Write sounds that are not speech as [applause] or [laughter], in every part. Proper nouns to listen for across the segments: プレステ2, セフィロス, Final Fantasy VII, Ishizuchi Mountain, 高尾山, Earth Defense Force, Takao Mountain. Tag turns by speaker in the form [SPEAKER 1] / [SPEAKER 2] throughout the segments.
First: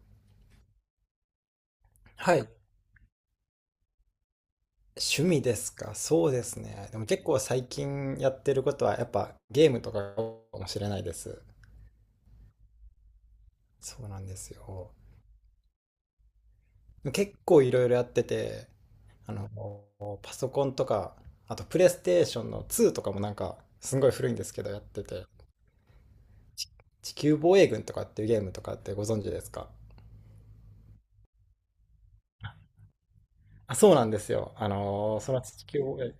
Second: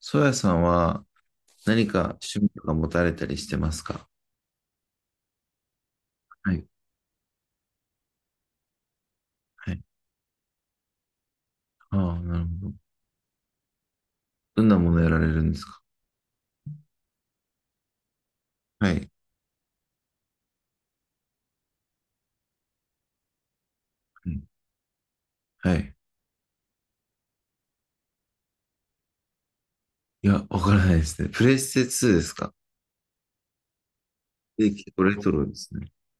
[SPEAKER 1] ソヤさんは何か
[SPEAKER 2] は
[SPEAKER 1] 趣
[SPEAKER 2] い。
[SPEAKER 1] 味とか持たれたりしてますか？
[SPEAKER 2] 趣味ですか。そうで
[SPEAKER 1] は
[SPEAKER 2] す
[SPEAKER 1] い。
[SPEAKER 2] ね。でも結構最近やってることはやっぱゲー
[SPEAKER 1] は
[SPEAKER 2] ム
[SPEAKER 1] い。
[SPEAKER 2] とかかもしれないです。
[SPEAKER 1] ああ、なるほど。
[SPEAKER 2] そうなんです
[SPEAKER 1] どんなも
[SPEAKER 2] よ。
[SPEAKER 1] のやられるんですか？
[SPEAKER 2] 結構いろいろやってて、
[SPEAKER 1] はい。
[SPEAKER 2] あの、パソコンとか、あとプレイステーションの2とかもなんかすごい古
[SPEAKER 1] は
[SPEAKER 2] いんで
[SPEAKER 1] い。
[SPEAKER 2] すけどやってて、
[SPEAKER 1] はい。
[SPEAKER 2] ち地球防衛軍とかっていうゲームとかってご存知ですか？
[SPEAKER 1] いや、わからないですね。プレステ2ですか？
[SPEAKER 2] あ、そうなんですよ。
[SPEAKER 1] え、結構レト
[SPEAKER 2] その
[SPEAKER 1] ロで
[SPEAKER 2] 地
[SPEAKER 1] す
[SPEAKER 2] 球
[SPEAKER 1] ね。
[SPEAKER 2] 防衛、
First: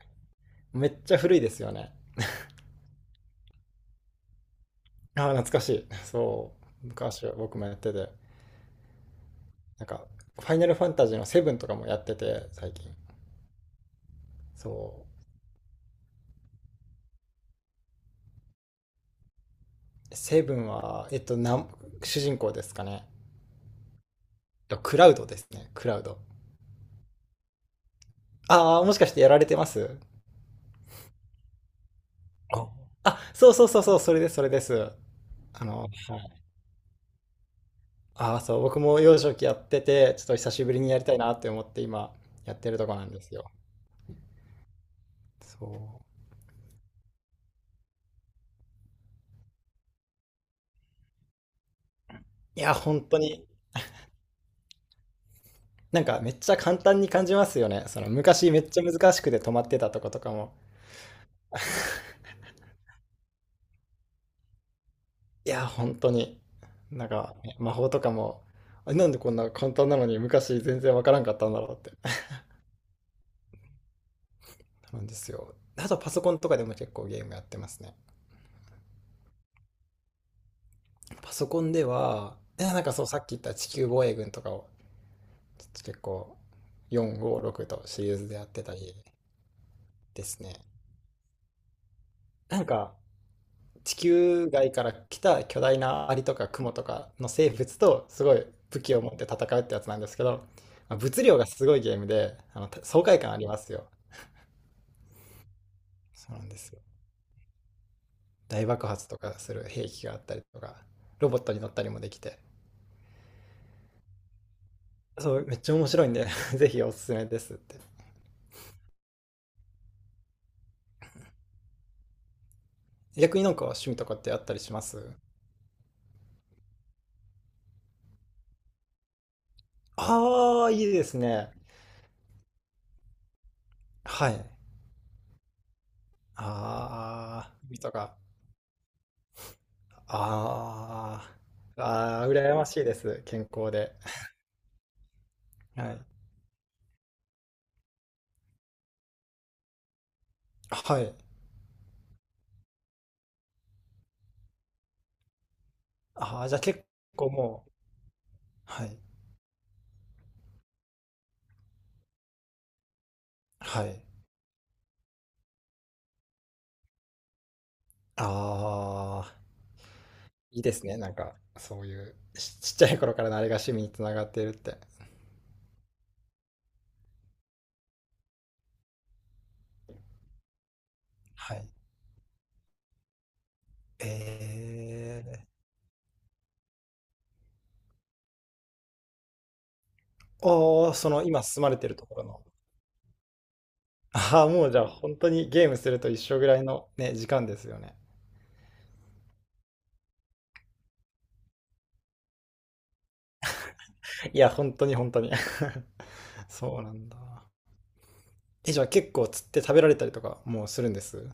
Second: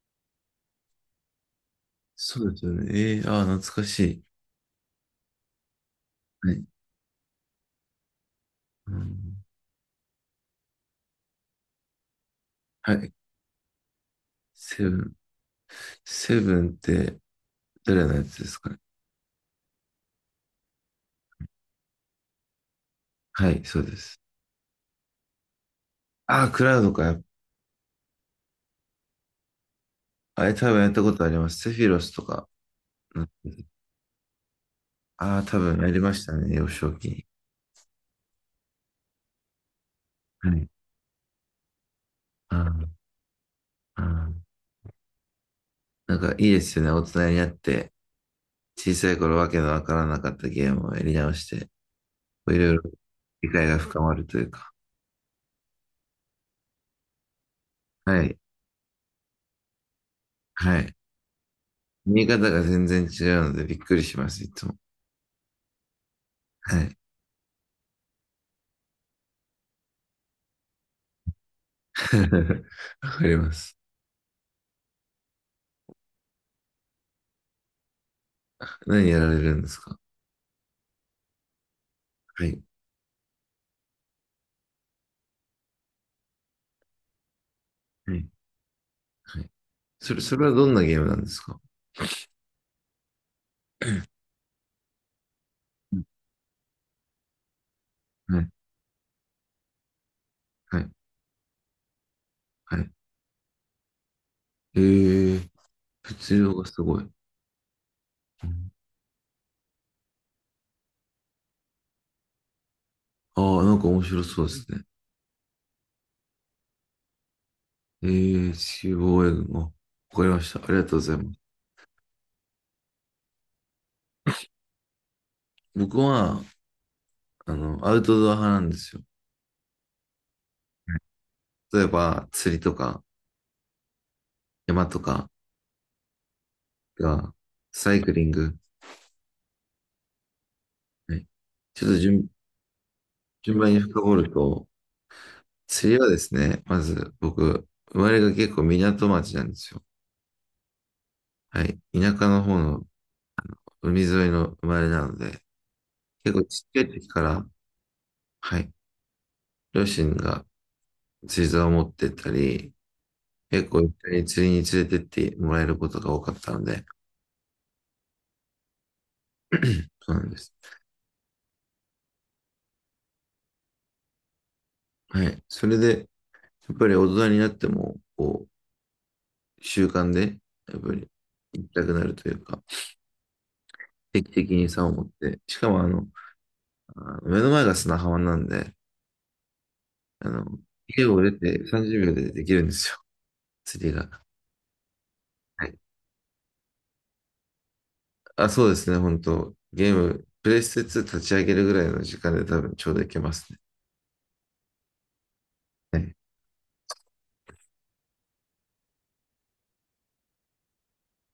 [SPEAKER 2] めっちゃ古いですよね。
[SPEAKER 1] そうですよね。ああ、懐かしい。
[SPEAKER 2] あー、懐かしい。
[SPEAKER 1] は
[SPEAKER 2] そ
[SPEAKER 1] い。
[SPEAKER 2] う。昔は僕もやってて。
[SPEAKER 1] うん、
[SPEAKER 2] なんか、ファイナルファンタジーのセブンとかもやってて、最近。
[SPEAKER 1] はい。セブ
[SPEAKER 2] そ
[SPEAKER 1] ン。セブンって誰のやつですかね？
[SPEAKER 2] う。セブンは、主人公ですかね。
[SPEAKER 1] はい、そうです。
[SPEAKER 2] いやクラウドですね。クラウド。
[SPEAKER 1] ああ、クラウドか。
[SPEAKER 2] ああ、もしかしてやられてます？
[SPEAKER 1] あれ多分やったことあります。セフィロスとか。
[SPEAKER 2] ああ、そうそうそうそう、それです、それです。
[SPEAKER 1] ああ、多分
[SPEAKER 2] は
[SPEAKER 1] やりました
[SPEAKER 2] い。
[SPEAKER 1] ね、幼少期に。
[SPEAKER 2] ああ、そう、僕も幼少期やってて、ちょっと
[SPEAKER 1] は
[SPEAKER 2] 久し
[SPEAKER 1] い。
[SPEAKER 2] ぶりにやりたいなって思って今、やってるとこ
[SPEAKER 1] あ
[SPEAKER 2] なんですよ。
[SPEAKER 1] あ、ああ、
[SPEAKER 2] そう。
[SPEAKER 1] なんかいいですよね。大人になって、小さい頃わけのわからなかったゲームをやり直して、こう、い
[SPEAKER 2] い
[SPEAKER 1] ろ
[SPEAKER 2] や、
[SPEAKER 1] いろ
[SPEAKER 2] 本当に、
[SPEAKER 1] 理解が深まるというか。
[SPEAKER 2] なんかめっちゃ簡単に感じますよね。その
[SPEAKER 1] はい。
[SPEAKER 2] 昔めっちゃ難しくて止まってたとことかも、
[SPEAKER 1] はい。見え方が全然違うのでびっくりします、いつも。
[SPEAKER 2] いや、本当に。
[SPEAKER 1] はい。
[SPEAKER 2] なんか、魔法とかも、あ、なんでこんな簡単なのに昔全然わからんかったんだろうって。
[SPEAKER 1] [laughs] わかります。
[SPEAKER 2] [laughs] なんですよ。あとパソコンとかでも結構ゲームやってますね。
[SPEAKER 1] 何やられるんですか？
[SPEAKER 2] パソコンでは、
[SPEAKER 1] はい。
[SPEAKER 2] いやなんかそうさっき言った地球防衛軍とかをちょっと結構456とシリ
[SPEAKER 1] は
[SPEAKER 2] ー
[SPEAKER 1] い。
[SPEAKER 2] ズでやってたり
[SPEAKER 1] はい。それ、
[SPEAKER 2] で
[SPEAKER 1] そ
[SPEAKER 2] す
[SPEAKER 1] れ
[SPEAKER 2] ね。
[SPEAKER 1] はどんなゲームなんですか？
[SPEAKER 2] なんか地球外から来た巨大なアリとかクモとかの生物とすご
[SPEAKER 1] は
[SPEAKER 2] い
[SPEAKER 1] い。
[SPEAKER 2] 武器を持って戦うってやつなんですけど、
[SPEAKER 1] はい。
[SPEAKER 2] まあ物量がすごいゲームであの
[SPEAKER 1] はい。
[SPEAKER 2] 爽快感ありますよ。
[SPEAKER 1] えー、
[SPEAKER 2] そ
[SPEAKER 1] 物
[SPEAKER 2] うなん
[SPEAKER 1] 量
[SPEAKER 2] で
[SPEAKER 1] が
[SPEAKER 2] すよ。
[SPEAKER 1] すごい。
[SPEAKER 2] 大爆発とかする兵器があったりとか、ロボットに乗ったりもできて、
[SPEAKER 1] ああー、なんか面白そうですね。
[SPEAKER 2] そう、めっちゃ面白いんで [laughs] ぜひおすすめですって。
[SPEAKER 1] 中央英語。わかりました。ありがとうございます。
[SPEAKER 2] 逆になんか趣味とかってあったりします？
[SPEAKER 1] 僕は、アウトドア派なんですよ。
[SPEAKER 2] ああー、いい
[SPEAKER 1] は
[SPEAKER 2] ですね。
[SPEAKER 1] い。例えば、釣りとか、
[SPEAKER 2] はい。
[SPEAKER 1] 山とかが、
[SPEAKER 2] ああ、趣味と
[SPEAKER 1] サイク
[SPEAKER 2] か。
[SPEAKER 1] リング。は
[SPEAKER 2] あ
[SPEAKER 1] い。
[SPEAKER 2] あ、
[SPEAKER 1] ちょっと
[SPEAKER 2] ああ、羨ましいです。健
[SPEAKER 1] 順番
[SPEAKER 2] 康
[SPEAKER 1] に
[SPEAKER 2] で。
[SPEAKER 1] 深掘ると、
[SPEAKER 2] は
[SPEAKER 1] 釣り
[SPEAKER 2] い。
[SPEAKER 1] はですね、まず僕、生まれが結構港町なんですよ。
[SPEAKER 2] はい。
[SPEAKER 1] はい。田舎の方の海沿いの生まれなので、結
[SPEAKER 2] あ
[SPEAKER 1] 構
[SPEAKER 2] あ、じゃあ
[SPEAKER 1] ちっちゃ
[SPEAKER 2] 結
[SPEAKER 1] い時か
[SPEAKER 2] 構
[SPEAKER 1] ら、
[SPEAKER 2] もう、
[SPEAKER 1] はい。
[SPEAKER 2] はい。
[SPEAKER 1] 両親が釣り竿を持ってったり、結構
[SPEAKER 2] は
[SPEAKER 1] 一
[SPEAKER 2] い。
[SPEAKER 1] 緒に釣りに連れてってもらえることが多かったので、
[SPEAKER 2] ああ、
[SPEAKER 1] そうなんです。
[SPEAKER 2] いいですね。なんか、そういう、[laughs] ちっちゃい頃からのあれが趣味につながっているって。
[SPEAKER 1] はい。それで、やっぱり大人になっても、こう、習慣で、やっぱり
[SPEAKER 2] は
[SPEAKER 1] 行
[SPEAKER 2] い。
[SPEAKER 1] きたくなるというか、
[SPEAKER 2] え
[SPEAKER 1] 定期的に竿を持って、
[SPEAKER 2] ー、
[SPEAKER 1] しかも目の前が砂浜なんで、あの、
[SPEAKER 2] おー、
[SPEAKER 1] 家
[SPEAKER 2] そ
[SPEAKER 1] を
[SPEAKER 2] の
[SPEAKER 1] 出
[SPEAKER 2] 今住
[SPEAKER 1] て
[SPEAKER 2] まれてる
[SPEAKER 1] 30
[SPEAKER 2] と
[SPEAKER 1] 秒
[SPEAKER 2] ころ
[SPEAKER 1] で
[SPEAKER 2] の。
[SPEAKER 1] できるんですよ、釣りが。
[SPEAKER 2] ああ、もうじゃあ本当に
[SPEAKER 1] は
[SPEAKER 2] ゲーム
[SPEAKER 1] い。
[SPEAKER 2] すると一緒ぐらいのね、時間ですよね。
[SPEAKER 1] あ、そうですね、本当、ゲーム、プレイステツー立ち上げるぐらいの時間で多分ちょうどいけますね。
[SPEAKER 2] いや、本当に本当に
[SPEAKER 1] はい。
[SPEAKER 2] [laughs] そうなんだ。え、じゃあ結構釣って食べられたりとかもうするんです？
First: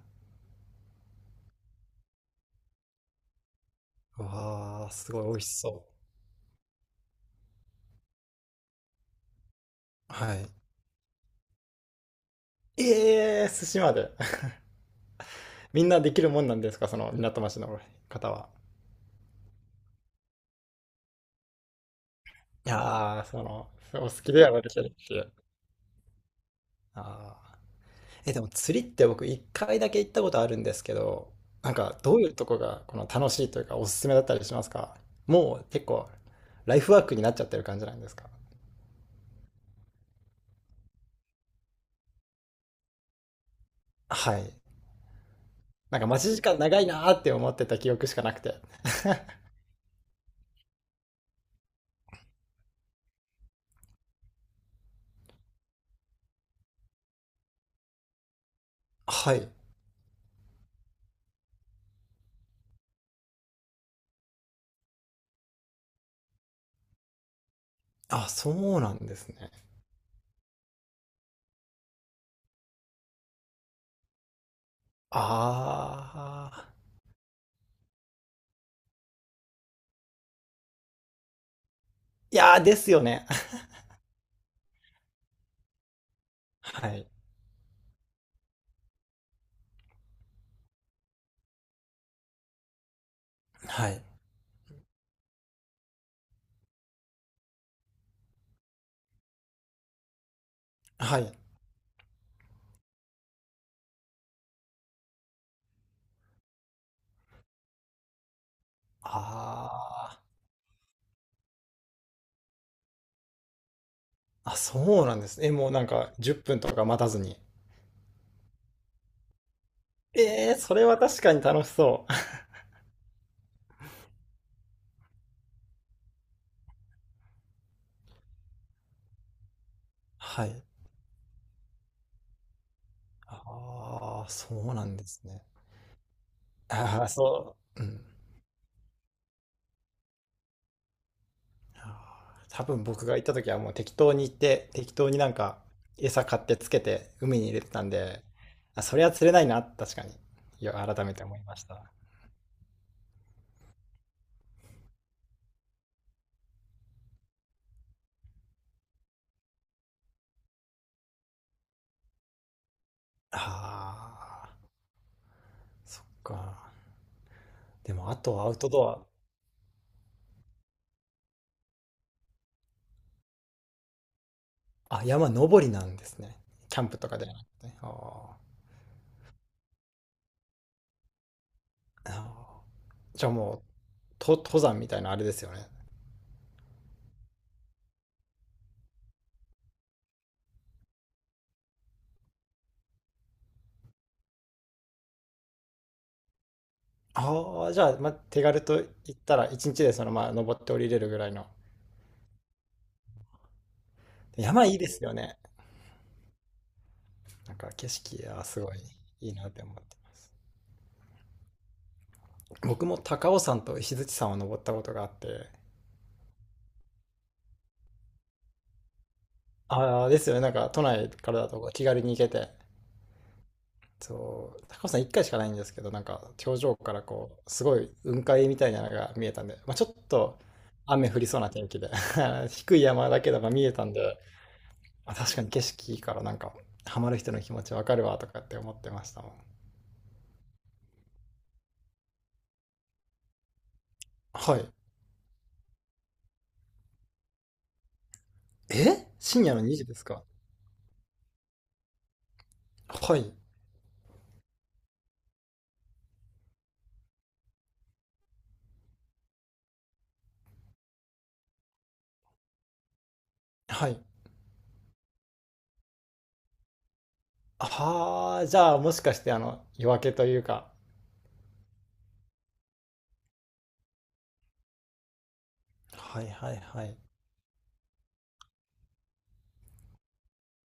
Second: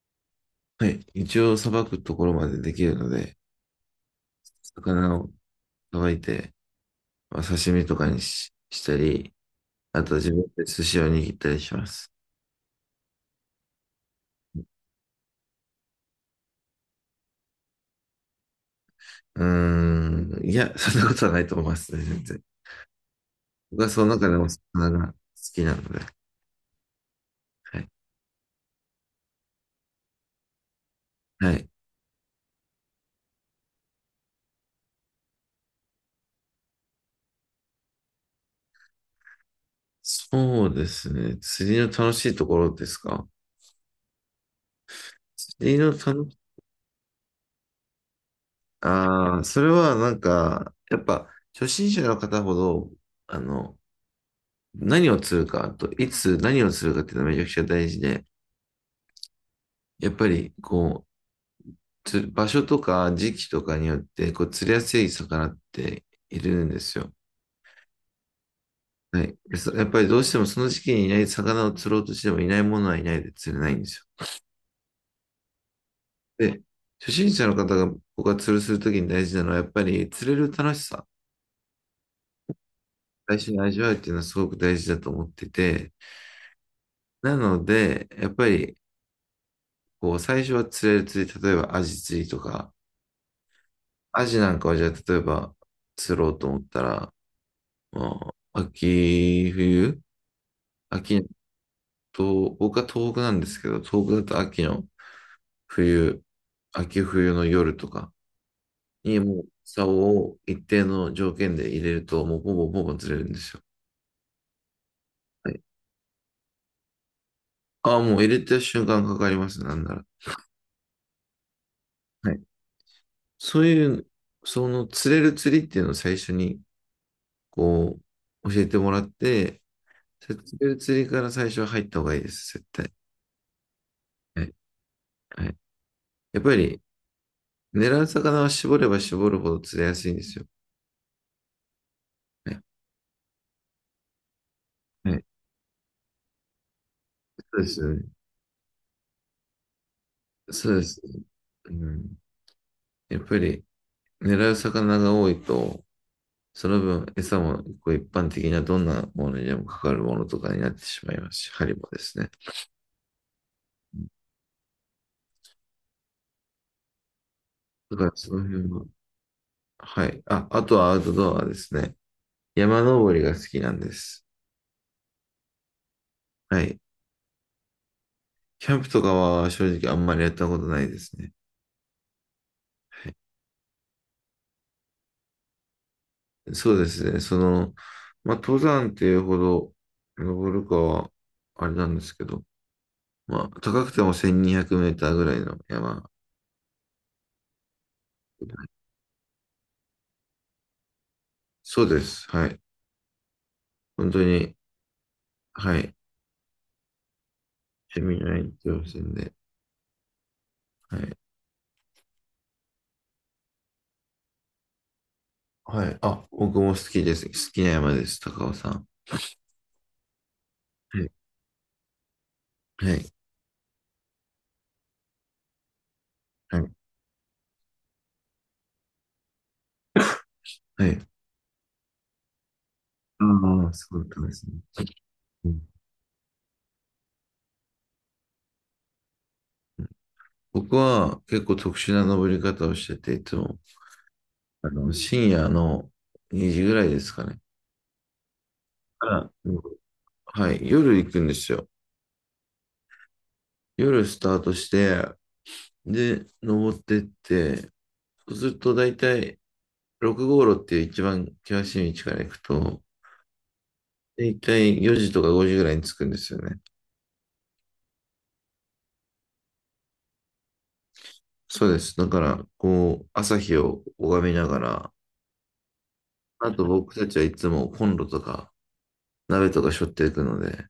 [SPEAKER 1] はい。一応、さばくところまでできるので、
[SPEAKER 2] わあ、す
[SPEAKER 1] 魚
[SPEAKER 2] ごい
[SPEAKER 1] を
[SPEAKER 2] 美味しそ
[SPEAKER 1] さばいて、まあ刺身とかしたり、あ
[SPEAKER 2] う。
[SPEAKER 1] と自
[SPEAKER 2] は
[SPEAKER 1] 分
[SPEAKER 2] い。
[SPEAKER 1] で寿司を握ったりします。
[SPEAKER 2] えー、寿司まで。[laughs] みんなできるもんなんですかその港町の方は？
[SPEAKER 1] うーん。いや、[laughs] そんなことはないと思いますね、全然。
[SPEAKER 2] いやー、
[SPEAKER 1] 僕はそ
[SPEAKER 2] お好
[SPEAKER 1] の中
[SPEAKER 2] き
[SPEAKER 1] で
[SPEAKER 2] で
[SPEAKER 1] も
[SPEAKER 2] やられてる
[SPEAKER 1] 魚が
[SPEAKER 2] っ
[SPEAKER 1] 好
[SPEAKER 2] ていう。
[SPEAKER 1] きなので。
[SPEAKER 2] ああ。
[SPEAKER 1] はい。
[SPEAKER 2] え、でも釣りって僕一回だけ行ったことあるんですけど、
[SPEAKER 1] はい。
[SPEAKER 2] なんかどういうとこがこの楽しいというかおすすめだったりしますか？もう結構ライフワークになっちゃってる感じなんですか？
[SPEAKER 1] そうですね。釣りの楽しいところですか？
[SPEAKER 2] はい。
[SPEAKER 1] 釣りの
[SPEAKER 2] なんか待
[SPEAKER 1] 楽
[SPEAKER 2] ち
[SPEAKER 1] し、
[SPEAKER 2] 時間長いなーって思ってた記憶しかなくて。
[SPEAKER 1] ああ、それはなんか、やっぱ、初心者の方ほど、あの、何を釣るかと、いつ何を釣るかっていうのはめちゃくちゃ大事で、
[SPEAKER 2] [laughs] はい。
[SPEAKER 1] やっぱり、こう、釣場所とか時期とかによって、こう、釣りやすい魚っているんですよ。
[SPEAKER 2] あ、そうなんで
[SPEAKER 1] は
[SPEAKER 2] す
[SPEAKER 1] い。
[SPEAKER 2] ね。
[SPEAKER 1] やっぱりどうしてもその時期にいない魚を釣ろうとしてもいないものはいないで釣れないんですよ。
[SPEAKER 2] あ
[SPEAKER 1] で、
[SPEAKER 2] あ。
[SPEAKER 1] 初心者の方が僕が釣るするときに大事なのはやっぱり釣れる楽しさ、
[SPEAKER 2] いやーですよね。
[SPEAKER 1] 最初に味わうっていうのはすごく大事だと思ってて、
[SPEAKER 2] [laughs] はい。
[SPEAKER 1] なので、やっぱりこう最初は釣れる釣り、例えばアジ釣りとか、
[SPEAKER 2] はい。
[SPEAKER 1] アジなんかはじゃあ例えば釣ろうと思ったら、まあ、秋冬、
[SPEAKER 2] は
[SPEAKER 1] 秋
[SPEAKER 2] い。
[SPEAKER 1] と、僕は東北なんですけど、東北だと秋の冬、秋冬の夜とか、にもう
[SPEAKER 2] あ
[SPEAKER 1] 竿を一定の条件で入れると、もうボボボボずれるんですよ。
[SPEAKER 2] あ。あ、そうなんですね。
[SPEAKER 1] は
[SPEAKER 2] え、
[SPEAKER 1] い。
[SPEAKER 2] もうなんか10分とか待たずに。
[SPEAKER 1] ああ、もう入れた瞬間かかりますね、なんなら。
[SPEAKER 2] えー、それは確かに楽しそう。
[SPEAKER 1] はい。そういう、その釣れる釣りっていうのを最初に、こう、教えてもらって、
[SPEAKER 2] [laughs]
[SPEAKER 1] 釣
[SPEAKER 2] はい。
[SPEAKER 1] れる釣りから最初は入った方がいいです、絶対。
[SPEAKER 2] ああ、
[SPEAKER 1] はい。
[SPEAKER 2] そうなんですね。
[SPEAKER 1] はい。やっぱり、
[SPEAKER 2] ああ、そう。う
[SPEAKER 1] 狙
[SPEAKER 2] ん。
[SPEAKER 1] う魚は絞れば絞るほど釣れやすいんですよ。
[SPEAKER 2] あ
[SPEAKER 1] は
[SPEAKER 2] ー、
[SPEAKER 1] い。
[SPEAKER 2] 多分僕が行った時はもう適当に行って、適当
[SPEAKER 1] は
[SPEAKER 2] に
[SPEAKER 1] い。
[SPEAKER 2] なんか餌買ってつけて海
[SPEAKER 1] そ
[SPEAKER 2] に入れ
[SPEAKER 1] うで
[SPEAKER 2] て
[SPEAKER 1] す
[SPEAKER 2] た
[SPEAKER 1] よ
[SPEAKER 2] ん
[SPEAKER 1] ね。
[SPEAKER 2] で、あ、それは釣れないな、確かに。い
[SPEAKER 1] そ
[SPEAKER 2] や、
[SPEAKER 1] うです。
[SPEAKER 2] 改めて思いまし
[SPEAKER 1] う
[SPEAKER 2] た。
[SPEAKER 1] ん。やっぱり、狙う魚が多いと、その分、餌もこう一般的などんなものにでもかかるものとかになってしまいますし、針もですね。
[SPEAKER 2] ああ、そっか。で
[SPEAKER 1] だか
[SPEAKER 2] も、
[SPEAKER 1] ら
[SPEAKER 2] あ
[SPEAKER 1] そ
[SPEAKER 2] と
[SPEAKER 1] の
[SPEAKER 2] はアウ
[SPEAKER 1] 辺
[SPEAKER 2] ト
[SPEAKER 1] は、
[SPEAKER 2] ドア。
[SPEAKER 1] はい。あ、あとはアウトドアですね。山登りが好きなんです。
[SPEAKER 2] あ、山登りなんですね。
[SPEAKER 1] は
[SPEAKER 2] キ
[SPEAKER 1] い。
[SPEAKER 2] ャンプとかではなくて。あ
[SPEAKER 1] キャンプとかは正直あんまりやったことないですね。
[SPEAKER 2] ーあ
[SPEAKER 1] はい。
[SPEAKER 2] ー。じゃあもう、登山みたいなあれですよね。
[SPEAKER 1] そうですね。その、まあ、登山っていうほど登るかは、あれなんですけど、まあ、高くても1200メーターぐらいの山。
[SPEAKER 2] ああ、じゃあ、まあ、手軽と言ったら、一日でまあ登って降りれるぐらいの。
[SPEAKER 1] そうです。はい。本当に、
[SPEAKER 2] 山いいですよね。
[SPEAKER 1] はい。
[SPEAKER 2] なんか景
[SPEAKER 1] セミ
[SPEAKER 2] 色
[SPEAKER 1] ナー
[SPEAKER 2] は
[SPEAKER 1] 行っ
[SPEAKER 2] す
[SPEAKER 1] て
[SPEAKER 2] ごい
[SPEAKER 1] ません
[SPEAKER 2] い
[SPEAKER 1] で、
[SPEAKER 2] いなって思ってます。
[SPEAKER 1] はい。
[SPEAKER 2] 僕も高尾山と石鎚山を登ったことがあって、
[SPEAKER 1] はい。あ、僕も好きです。好きな山です、高尾さん。
[SPEAKER 2] ああ、ですよね。なんか都
[SPEAKER 1] は
[SPEAKER 2] 内
[SPEAKER 1] い。
[SPEAKER 2] からだと気軽に行けて。
[SPEAKER 1] はい。
[SPEAKER 2] そう、高尾山1回しかないんですけど、なんか頂
[SPEAKER 1] はい。
[SPEAKER 2] 上からすごい雲海みたいなのが見えたんで、まあ、ちょっと
[SPEAKER 1] はい。
[SPEAKER 2] 雨降りそうな天気で [laughs] 低い山だけどが見
[SPEAKER 1] ああ、
[SPEAKER 2] えたん
[SPEAKER 1] そうだっ
[SPEAKER 2] で、
[SPEAKER 1] たんですね。
[SPEAKER 2] まあ、確かに
[SPEAKER 1] うん、
[SPEAKER 2] 景色いいからなんか、ハマる人の気持ちわかるわとかって思ってましたもん。
[SPEAKER 1] 僕は結構特殊な登り方をしてて、いつも、
[SPEAKER 2] はい。
[SPEAKER 1] 深夜の2時ぐらいですかね。か
[SPEAKER 2] え、
[SPEAKER 1] ら、
[SPEAKER 2] 深
[SPEAKER 1] う
[SPEAKER 2] 夜
[SPEAKER 1] ん、
[SPEAKER 2] の2時ですか？
[SPEAKER 1] はい。夜行くんですよ。
[SPEAKER 2] はい。
[SPEAKER 1] 夜スタートして、で、登ってって、そうすると大体6号路っていう一番険しい道から行くと、
[SPEAKER 2] はい。
[SPEAKER 1] 大体4時とか5時ぐらいに着くんですよね。
[SPEAKER 2] はあ、じゃあもしかしてあの夜明けというか。
[SPEAKER 1] そうです。だから、こう、朝日を拝みながら、
[SPEAKER 2] はい
[SPEAKER 1] あ
[SPEAKER 2] はい
[SPEAKER 1] と
[SPEAKER 2] は
[SPEAKER 1] 僕
[SPEAKER 2] い。
[SPEAKER 1] たちはいつもコンロとか鍋とか背負っていくので、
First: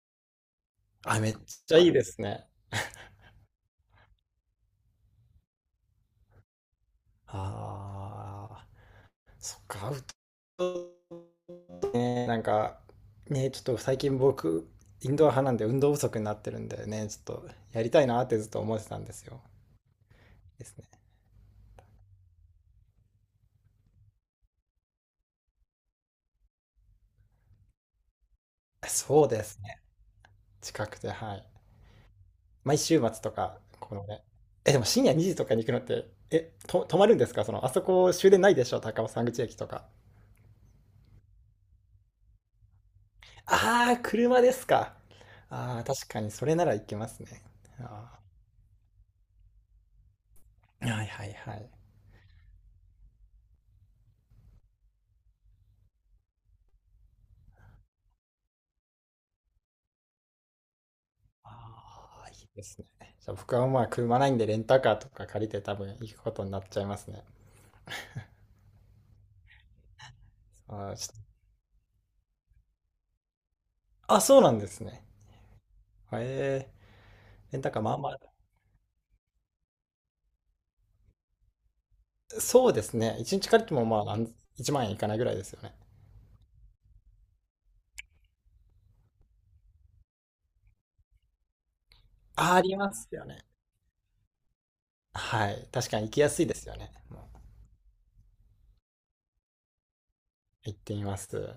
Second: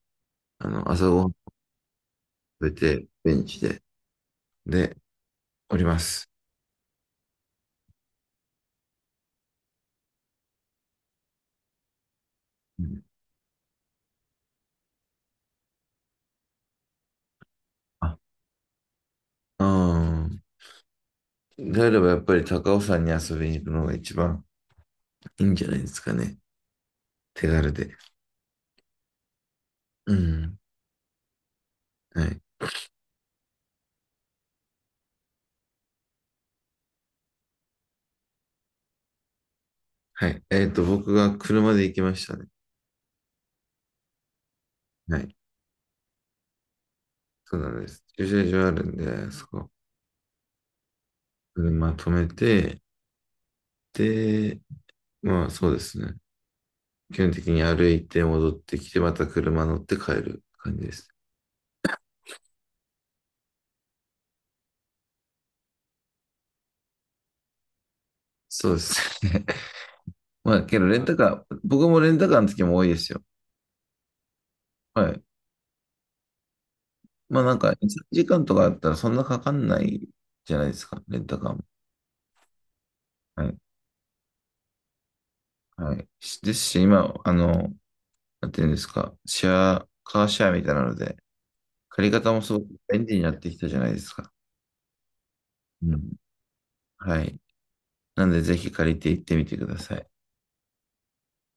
[SPEAKER 1] 朝ご
[SPEAKER 2] あ、
[SPEAKER 1] はん
[SPEAKER 2] めっ
[SPEAKER 1] 食
[SPEAKER 2] ちゃいいですね。
[SPEAKER 1] べて、ベンチで、で、おります。
[SPEAKER 2] ああ、そっか、アウトドアね。なんか、
[SPEAKER 1] うん、
[SPEAKER 2] ね、ちょっと最近僕、インドア派なんで運動不足になってるんでね、ちょっとやりたい
[SPEAKER 1] あ、
[SPEAKER 2] なってずっと思ってたんですよ。
[SPEAKER 1] うん。
[SPEAKER 2] ですね。
[SPEAKER 1] であればやっぱり高尾山に遊びに行くのが一番いいんじゃないですかね。手軽で。
[SPEAKER 2] そうですね。
[SPEAKER 1] うん。
[SPEAKER 2] 近くて、はい。
[SPEAKER 1] はい。
[SPEAKER 2] 毎週末とか、このね。え、でも深夜2時とかに行くのって、泊まるんですか？あそこ終電ないでしょ高尾山口駅とか。
[SPEAKER 1] はい。僕が車で行きましたね。
[SPEAKER 2] ああ、車ですか。
[SPEAKER 1] はい。
[SPEAKER 2] ああ、確かにそれならいけますね。
[SPEAKER 1] そうなんです。
[SPEAKER 2] あ
[SPEAKER 1] 駐車場あるんで、そこ、
[SPEAKER 2] ー、はいはいはい。
[SPEAKER 1] 車止めて、で、まあそうですね。基本的に歩いて戻ってきて、また車乗って帰る感じです。
[SPEAKER 2] ああ、いいですね。じゃあ僕はまあ車ないんでレンタカーとか借りて多分行くことになっちゃいますね。
[SPEAKER 1] そうですね。[laughs] まあ、けど
[SPEAKER 2] あー、
[SPEAKER 1] レン
[SPEAKER 2] ち
[SPEAKER 1] タ
[SPEAKER 2] ょっ
[SPEAKER 1] カー、僕もレンタカーの時も多いですよ。
[SPEAKER 2] とあ、そうなんですね。
[SPEAKER 1] はい。
[SPEAKER 2] へえ、
[SPEAKER 1] まあなん
[SPEAKER 2] レンタ
[SPEAKER 1] か、
[SPEAKER 2] カーま
[SPEAKER 1] 1、
[SPEAKER 2] あ
[SPEAKER 1] 3
[SPEAKER 2] まあ、
[SPEAKER 1] 時間とかあったらそんなかかんないじゃないですか、レンタカーも。
[SPEAKER 2] そうですね。1
[SPEAKER 1] は
[SPEAKER 2] 日
[SPEAKER 1] い。
[SPEAKER 2] 借りてもまあ1万円いかないぐらいですよね。
[SPEAKER 1] はい。しですし、今、なんていうんですか、シェア、カーシェアみたいなので、借り方もす
[SPEAKER 2] あー、
[SPEAKER 1] ご
[SPEAKER 2] あ
[SPEAKER 1] く
[SPEAKER 2] りま
[SPEAKER 1] 便
[SPEAKER 2] す
[SPEAKER 1] 利に
[SPEAKER 2] よ
[SPEAKER 1] なっ
[SPEAKER 2] ね。
[SPEAKER 1] てきたじゃないですか。
[SPEAKER 2] はい。確
[SPEAKER 1] う
[SPEAKER 2] か
[SPEAKER 1] ん。
[SPEAKER 2] に行きやすいですよね。
[SPEAKER 1] は
[SPEAKER 2] もう
[SPEAKER 1] い。なんで、ぜひ借りて行ってみてください。
[SPEAKER 2] 行ってみます。